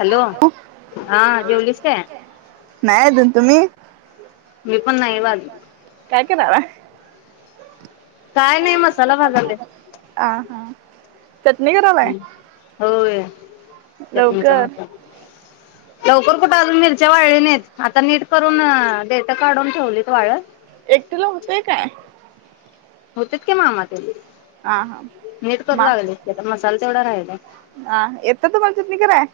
Hello, हां जेवलीस काय? नाही अजून तुम्ही मी पण नाही भाज काय करालाय? काय नाही मसाला भाजाल, आं हां. हम् होय चटणीचा लवकर हात आय. लवकर कुठं आजून मिरच्या वाळली नाहीत, आता नीट करून देटं काढून ठेवलीत वाळत. एकटिला हूतंय काय? होतेच की मामा तेन. हां-हां मा मसाला तेवढा राहिला आं-हां, एत्या तुमा चटणी कराय?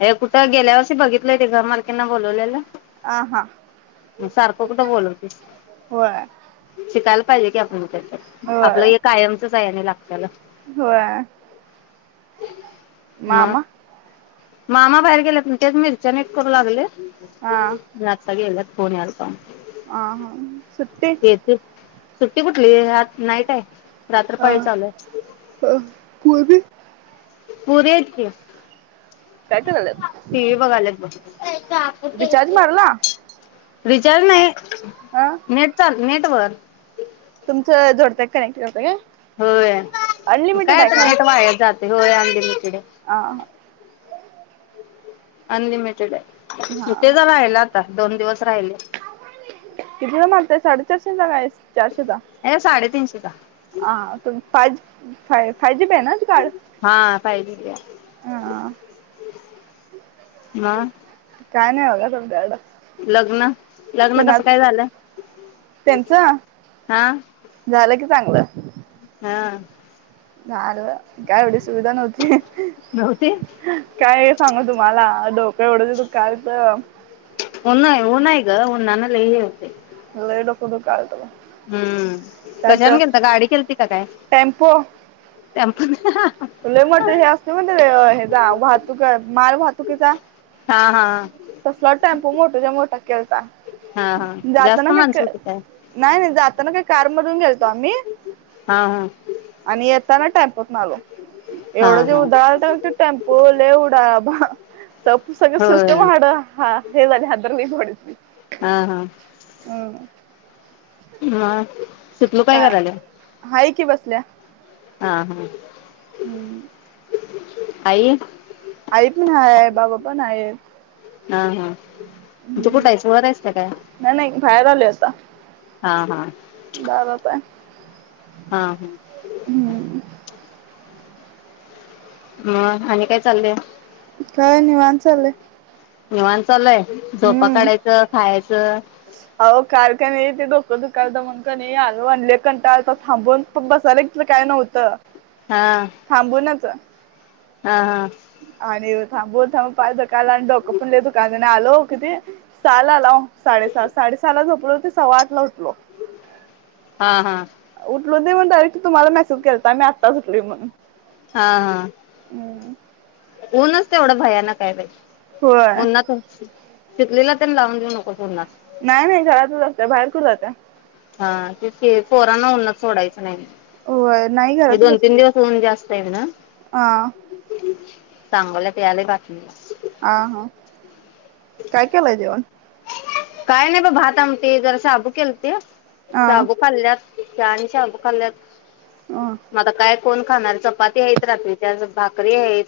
हे कुटं गेल्या वषी बघितलंय तेज्या मलकीना बोलवलेलं. हा हा म सारकं कुटं बोलवते. होय शिकायला पाहिजे की आपण तर. आपलं होय ए कायमचंच आहे आणि लागत्यालं. होय मामा मामा बाहेर गेलेत, तेच मिरच्या निट करू लागले. आता गेला [unintelligible] आ हा सु्ट्टे सुट्टी कुठली आज नाईट हाय. अह अ पुर्वी पोरी आहेत की काय करायल्यात टीव्ही बघायल्यात बघ. रिचार्ज मारला रिचार्ज नाही. हा नेट चाल नेट वर तुमचं जोडतं कनेक्ट करत काय? होय अनलिमिटेड काय आहे तर का नेट वाय जात [unintelligible] हा हा अनलिमिटेड हाय. हा किती हा तर राहिलं आता, दोन दिवस राहिले. कितीला मारताय साडेचारशेचा काय चारशेचा हे साडेतिनशे [inaudible] [unintelligible] फाय जिबी हाय ना कार्ड हा पाहिजे घ्या हा मग [unintelligible] लग्न लग्न कसं काय झालं? त्यांच हा झालं कि चांगलं हा झालं, काय एवढी सुविधा नव्हती. नव्हती काय सांग तुम्हाला डोक एवढंच कालचं ऊन हाय ऊन हाय ग उन्हानं नाही होते. लय डोकं दुखालतं बघ हम्म त्यात कशाने गेलता? गाडी केलती का काय? टेम्पो टेम्पोनं लय मोठे हे असते म्हणते ह्याजा वाहतूक माल वाहतुकीचा हा हा तसला टॅम्पो मोठाच्या मोठा हा हा जातना जास्त माणसं काय होती नाही नाही जातना काय गेलतो आम्ही हा हा आणि येताना टेम्पो मलो [unintelligible] हा एवढं जे हा उदळालंत तो टेम्पो लै उडा बा सगळ होय सिस्टम हड हा हे झाले तुमही परस [unintelligible] हा हा. हा. शितलू काय का करायलीया. हाय बसल्या हा हा. हम्म. आई. आई पण आहे बाबा पण आहेत. हा हा. तू कुठं आहेस वर आहेस का काय नाही नाही बाहेर आलोय आता. हा हा. दारात हाय. हा हा. हम्म ह आणि काय चाललयं. काय निवांत चाललय. निवांत चालू आहे. झोपा काढायचं खायच तर. आहो काल का नाही ते डोकं दुकालत म्हणून कणी आलो आणि लय कंटाळा आलता. थांबून बसायला बिहारला काय नव्हतं. हा थांबनच हा हा. आणि थांबून थांबून पाय दुखायला आणि डोक पण दुखायला आलो किती सहाला आलाव साडेसहा साडेसहा ला झोपलो ते सव्वा आठला उतलो. हा हा. टल दे मग डायरेक्ट तुम्हाला मेसेज केलता मी आता सुटलोय म्हणून. हा हा हम्म ऊनच तेवढं भयानक हाय बाई. होय उन्हातचकी शितलीला त्येन लावून देऊ नकोस ऊन्हात. नाही नाही घरातच असत्या बाहेर कुठ जात्या. हा तेचकि पोरांना उन्हात सोडायचं नाही. होय. नाही हे घरातच दोन तीन असते दिवस ऊन जास्त होव ना [inaudible] हा सांगोल्यात यालय बातमीला. आ हा काय केलय जेवण? काय नाही बग भात आमटी जरा शाबू केलते. हा शाबू खाल्ल्यात. चहा आणि शाबू खाल्ल्यात. हा मला काय कोण खाणार चपाती आहेत रात्री त् भाकरी आहेत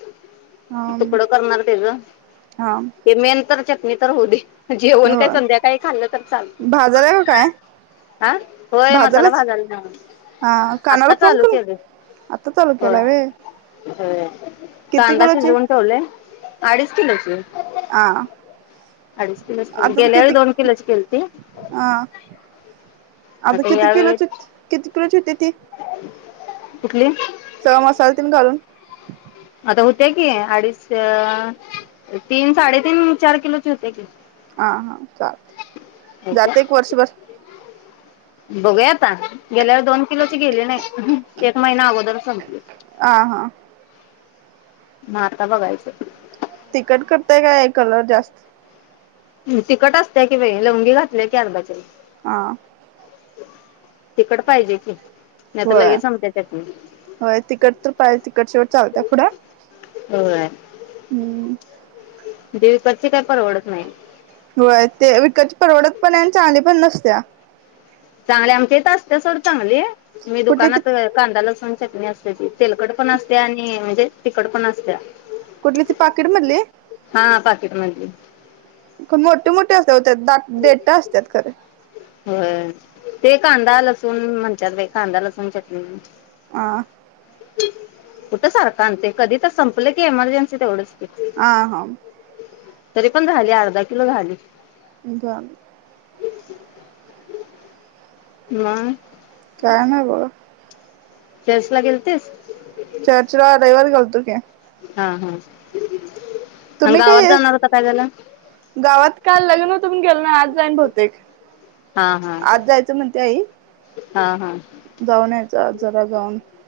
तुकड करणार त्याच हा ते मेन तर चटणी तर होऊ दे. जेवण काही होय संध्याकाळी खाल्लं तर चालत भाजालाय का काय? हा होय मसाला भाजालाच भाजायला हा कानाला आता फोन चालू करू केले आता चालू होय. केलाय व्हय हम् किती कांदा किलोची? शिजवून ठेवले. अडीच किलोची. ह अडीच किलोच आता तर गेल्या वेळी किती दोन किलोची केलती हा आता किती किलोची किती किलोची होती ती? कुठली? सगळे मसाले तन घालून. आता होतीया की अडीच तीन साडेतीन चार किलोची होते की. ह हा होत्या जात एक वर्षभर? बघूया आता गेल्यावेळची दोन किलोची गेले नाही एक महिना अगोदर संपली. आ हा मग आता बघायच. तिकट करताय काय कलर जास्त तिकखट असते्या कि बाई लवंगी घातल्या की अर्धा किलो. हा तिखडट पाहिजे की नाही तर हो लगेच संपत्या चटणी होय तिकट तर पाहिे तिकट शेवट चालत पुढे होय हम्म ती वीकतची काही परवडत नाही होय ते विकतची परवडत पण आहे चांगली पण नसतीया. चांगले आमच्या येत असते सोड चांगली. मी कुठली ती दुकानात कांदा लसून चटणी असत्या ती तिखट पण असत्या आणि तेलकट पण असत्या. कुठली ती पाकिट मधली. हा पाकिट मधली का मोठे मोठे- [unintelligible] देठ असत्यात काय त्यात. हो ते कांदा लसूण म्हणत्यात बाई कांदा लसूण चटणी. आ. कुठं सारखं आणतोय कधी तर संपलं की एमर्जन्सी तेवढच. आ हा. तरी पण झाली अर्धा किलो झाली. [inaudible] [inaudible] काय नई बगा. सस ला गेलतीस? चर्च ला रविवारी गेलतो. क [inaudible] हा हा. आणि तुम्ही गावात काय जाणार होता काय झालं गावात काल लग्न होत म्हणुन गेल नई आज जाईन बहुतेक हा हा आज जायचं म्हणते आई, हा हा जाऊन यायचं. [unintelligible]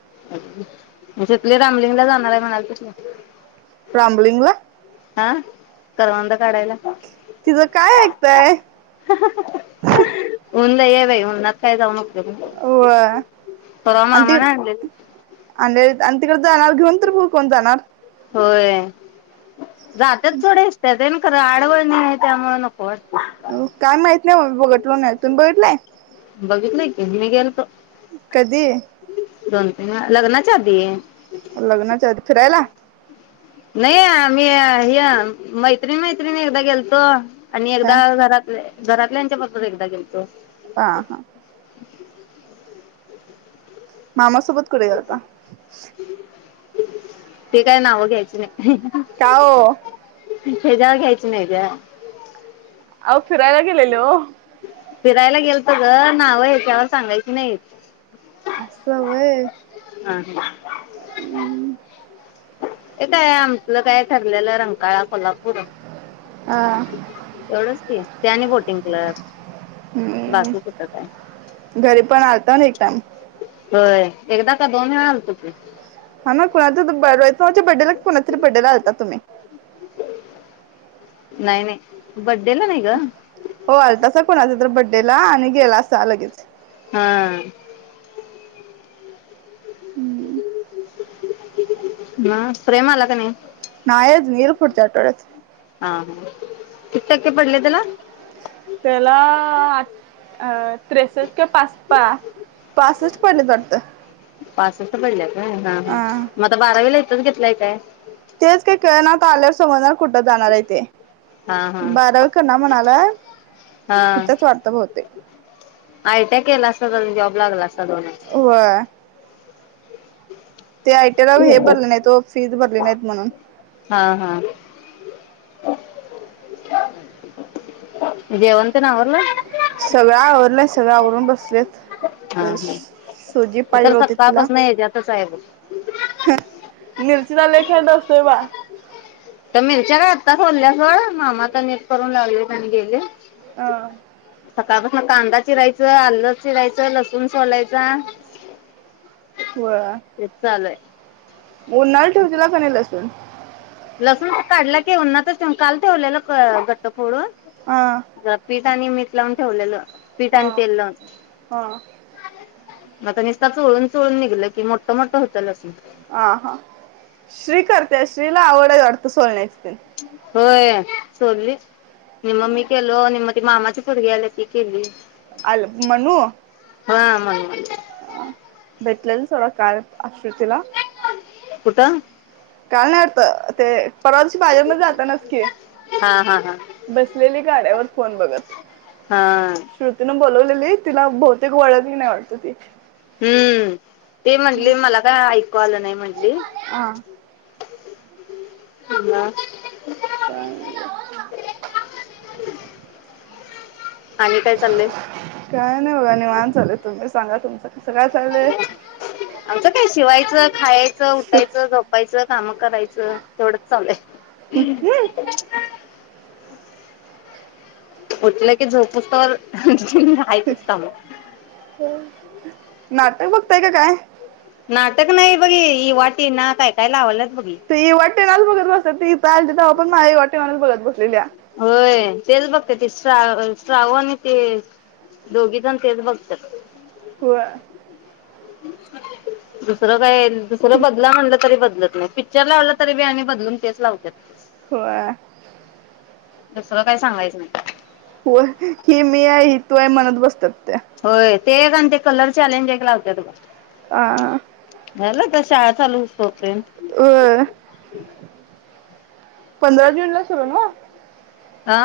म्हणजे तुम्ही रामलिंगला जाणार आहे म्हणा की. रामलिंगला? हा करवंद काढायला. तिचं काय ऐकताय. ऊन लय हाय बाई उनात काय जाऊ नको. होय आणि ते मामाने आणलेली आ. तिकडे जाणार घेऊन तर बू कोण जाणार. होय. जात्यात थोड्या एसट्या तेन कारण आडवनय त्यामुळ नको वाटतंय काय माहित नाय ओ मी बघलो नई तुम्ही बघितलाय बागीतलोय की मी गेल्तो. कधी? दोन तीन वेळा लग्नाच्या आधी लग्नाच्या आधी फिरायला. नाही मी ह्य मैत्रिण मैत्रिणी एकदा गेलतो. आणि हा एकदा घरातले. घरातल्यानंच्या बरोबर एकदा गेलतो. हा हा मामा सोबत कुठ गेलता ते काय नावं घ्यायची नाय. का ओ हेेज्यावर घ्यायच नाय ग आओ फिरायला गेलेले ओ फिरायला गेलतो ग नाव ह्याच्यावर सांगायची नाईत. अस व्हय. [unintelligible] [unintelligible] ते काय आपल काय ठरलेलं रंकाळा कोल्हापू बोला, हा एवढच की, ते आणि बोटिंग क्लब हम्म बाकी कुठ काय घरी पण आलता ना एक टाइम. होय. एकदा का दोन वेळा आलतो की हाना कोणाच तर [unintelligible] कोणाच्या बड्डेला कोणाच्यातरी बड्डेला आलता तुम्ही नाही नाही बड्डेला नाही ग हो आलतासा कोणाच्या तर बड्डेला आणि गेलास सा लगेच. हा हुं ब्रा प्रेम आला काय नाय. नाही आजुन येईल फूडच्या आठवड्यात. हा किती टक्के पडले तेला अं त्रेसष्ट पस पा पासष्ट पडलेत वाटत. पासष्ट पडल्यात. [unintelligible] हा ह मग आता बारावीलाय. तिथंच घेतलाय काय? तेच काय कळना तो आल्यावर समजणार कुठं जाणारये ते हा हा बारावी करणार म्हणायला तीतच वाटत बहुतेक आयटीया केला असता तरी जॉब लागला असता. सध ना [inaudible] होय ते आयटीला हे भरले नाही ओ फीज भरली नाहीत म्हणून. हा हा जेवण तेन आवरलं. सगळ आवरून बसलेस. हा मी तर होती तिला सकाकाळपासन हेच्यातच हाय बघ तिचा लई खाट असतोय बा. तर मिरच्या आत्ता सोल्यास होय, मामा आत्ता नीट करून लावल्यात आणि गेलीत. ह सकाळपासून कांदा चिरायचं आलं चिरायचं लसूण सोलायचा. तेच चालू हाय. उन्हाला ठेवचीला कणी लसूण. [inaudible] लसूण काढला की उन्हातच काल काल ठेवलेलं गट्ट फोडून. हा जरा पीठ आणि मीटलावून ठेवलेलं पीठ हा आणि तेल लावून. हा मग निस्ता चोळून चोळून निघलं की मोठं मोठं होतं अस आ हा श्री करते श्री ला आवड आहे वाटत सोलण्याची [inaudible] होय सोडली नि मग मी केलो आणि मग ती मामाची पोरगी आली ती केली अल म्हणू हा म भेटलेल थोडा काय आश्रुतीला कुठ काल न्हवत ते परवाशी बाजर म जातना च की हा हा हा बसलेली गाड्यावर फोन बघत हा श्रुतीनं बोलवलेली तिला बहुतेक वळणही नाही वाटत ती हम्म ते म्हटले मला काय ऐक कॉल नाही म्हटली हा ह का [unintelligible] आणि काय चाललंय काय नाही बघा निवांत चालय तुम्ही सांगा तुम आमचं काय शिवायचं खायचं चाललंय उठायचं झोपायचं काम करायचं तेवढंच चाललंय. उठलं की झोपूतवर ह्यातच काम नाटक बघताय का काय नाटक नाही बघी इवा, टीना काय काय लावण्यात तु वाट हॉटेनल बघत बसत तील पण मा हॉटेनलच बघत बसलेल्या होय तेच बघत ते श्रा श्राव आणि ते दोघी जण तेच बघत्यात होय दुसरं काय दुसर बदला म्हणलं तरी बदलत नाही पिक्चर लावलं तरी बी आणि बदलून तेच लावत्यात होय दुसर काय सांगायचं नाही हो ही मी आहे ही तू आहे मनत बसतेत होय ते एक आणि ते कलर आलेन जे लावत्यात ब आ शाळा चालू तो पर्यंत होय. पंधरा जूनला सुरु आहे नव्ह अ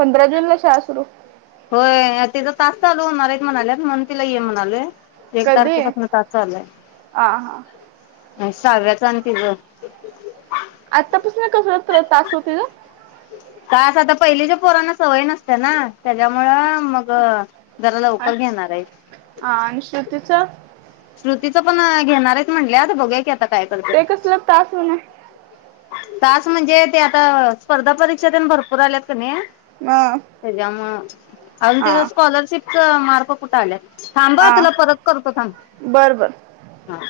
पंधरा जून ला शाळा सुरू होय तिचा तास चालू होणार आहे, म्हणालेत म्हणून तिला ये म्हणालोय एक कधी तारखेपासून तास चालू आ हा सहाव्याच आणि तीज आतापसन कस तास ओ तिझं तास आता पहिलीच्या पोरांना सवय नसत ना त्याज्यामुळं मग जरा आ लवकर घेणार आहेत. आणि श्रुतीच तीच पण घेणार आहेत म्हणल्यात बघु या की आ ते कसल तास हो ना तास म्हणजे ते आता स्पर्धा परीक्षा तेन भरपूर आल्यात कनाइ म, त्याज्यामुळं अजून तीज हा स्कॉलरशिप च मार्क कुठं आल्यात थांबा हं तुला परत करतो थांब बरं बर हा.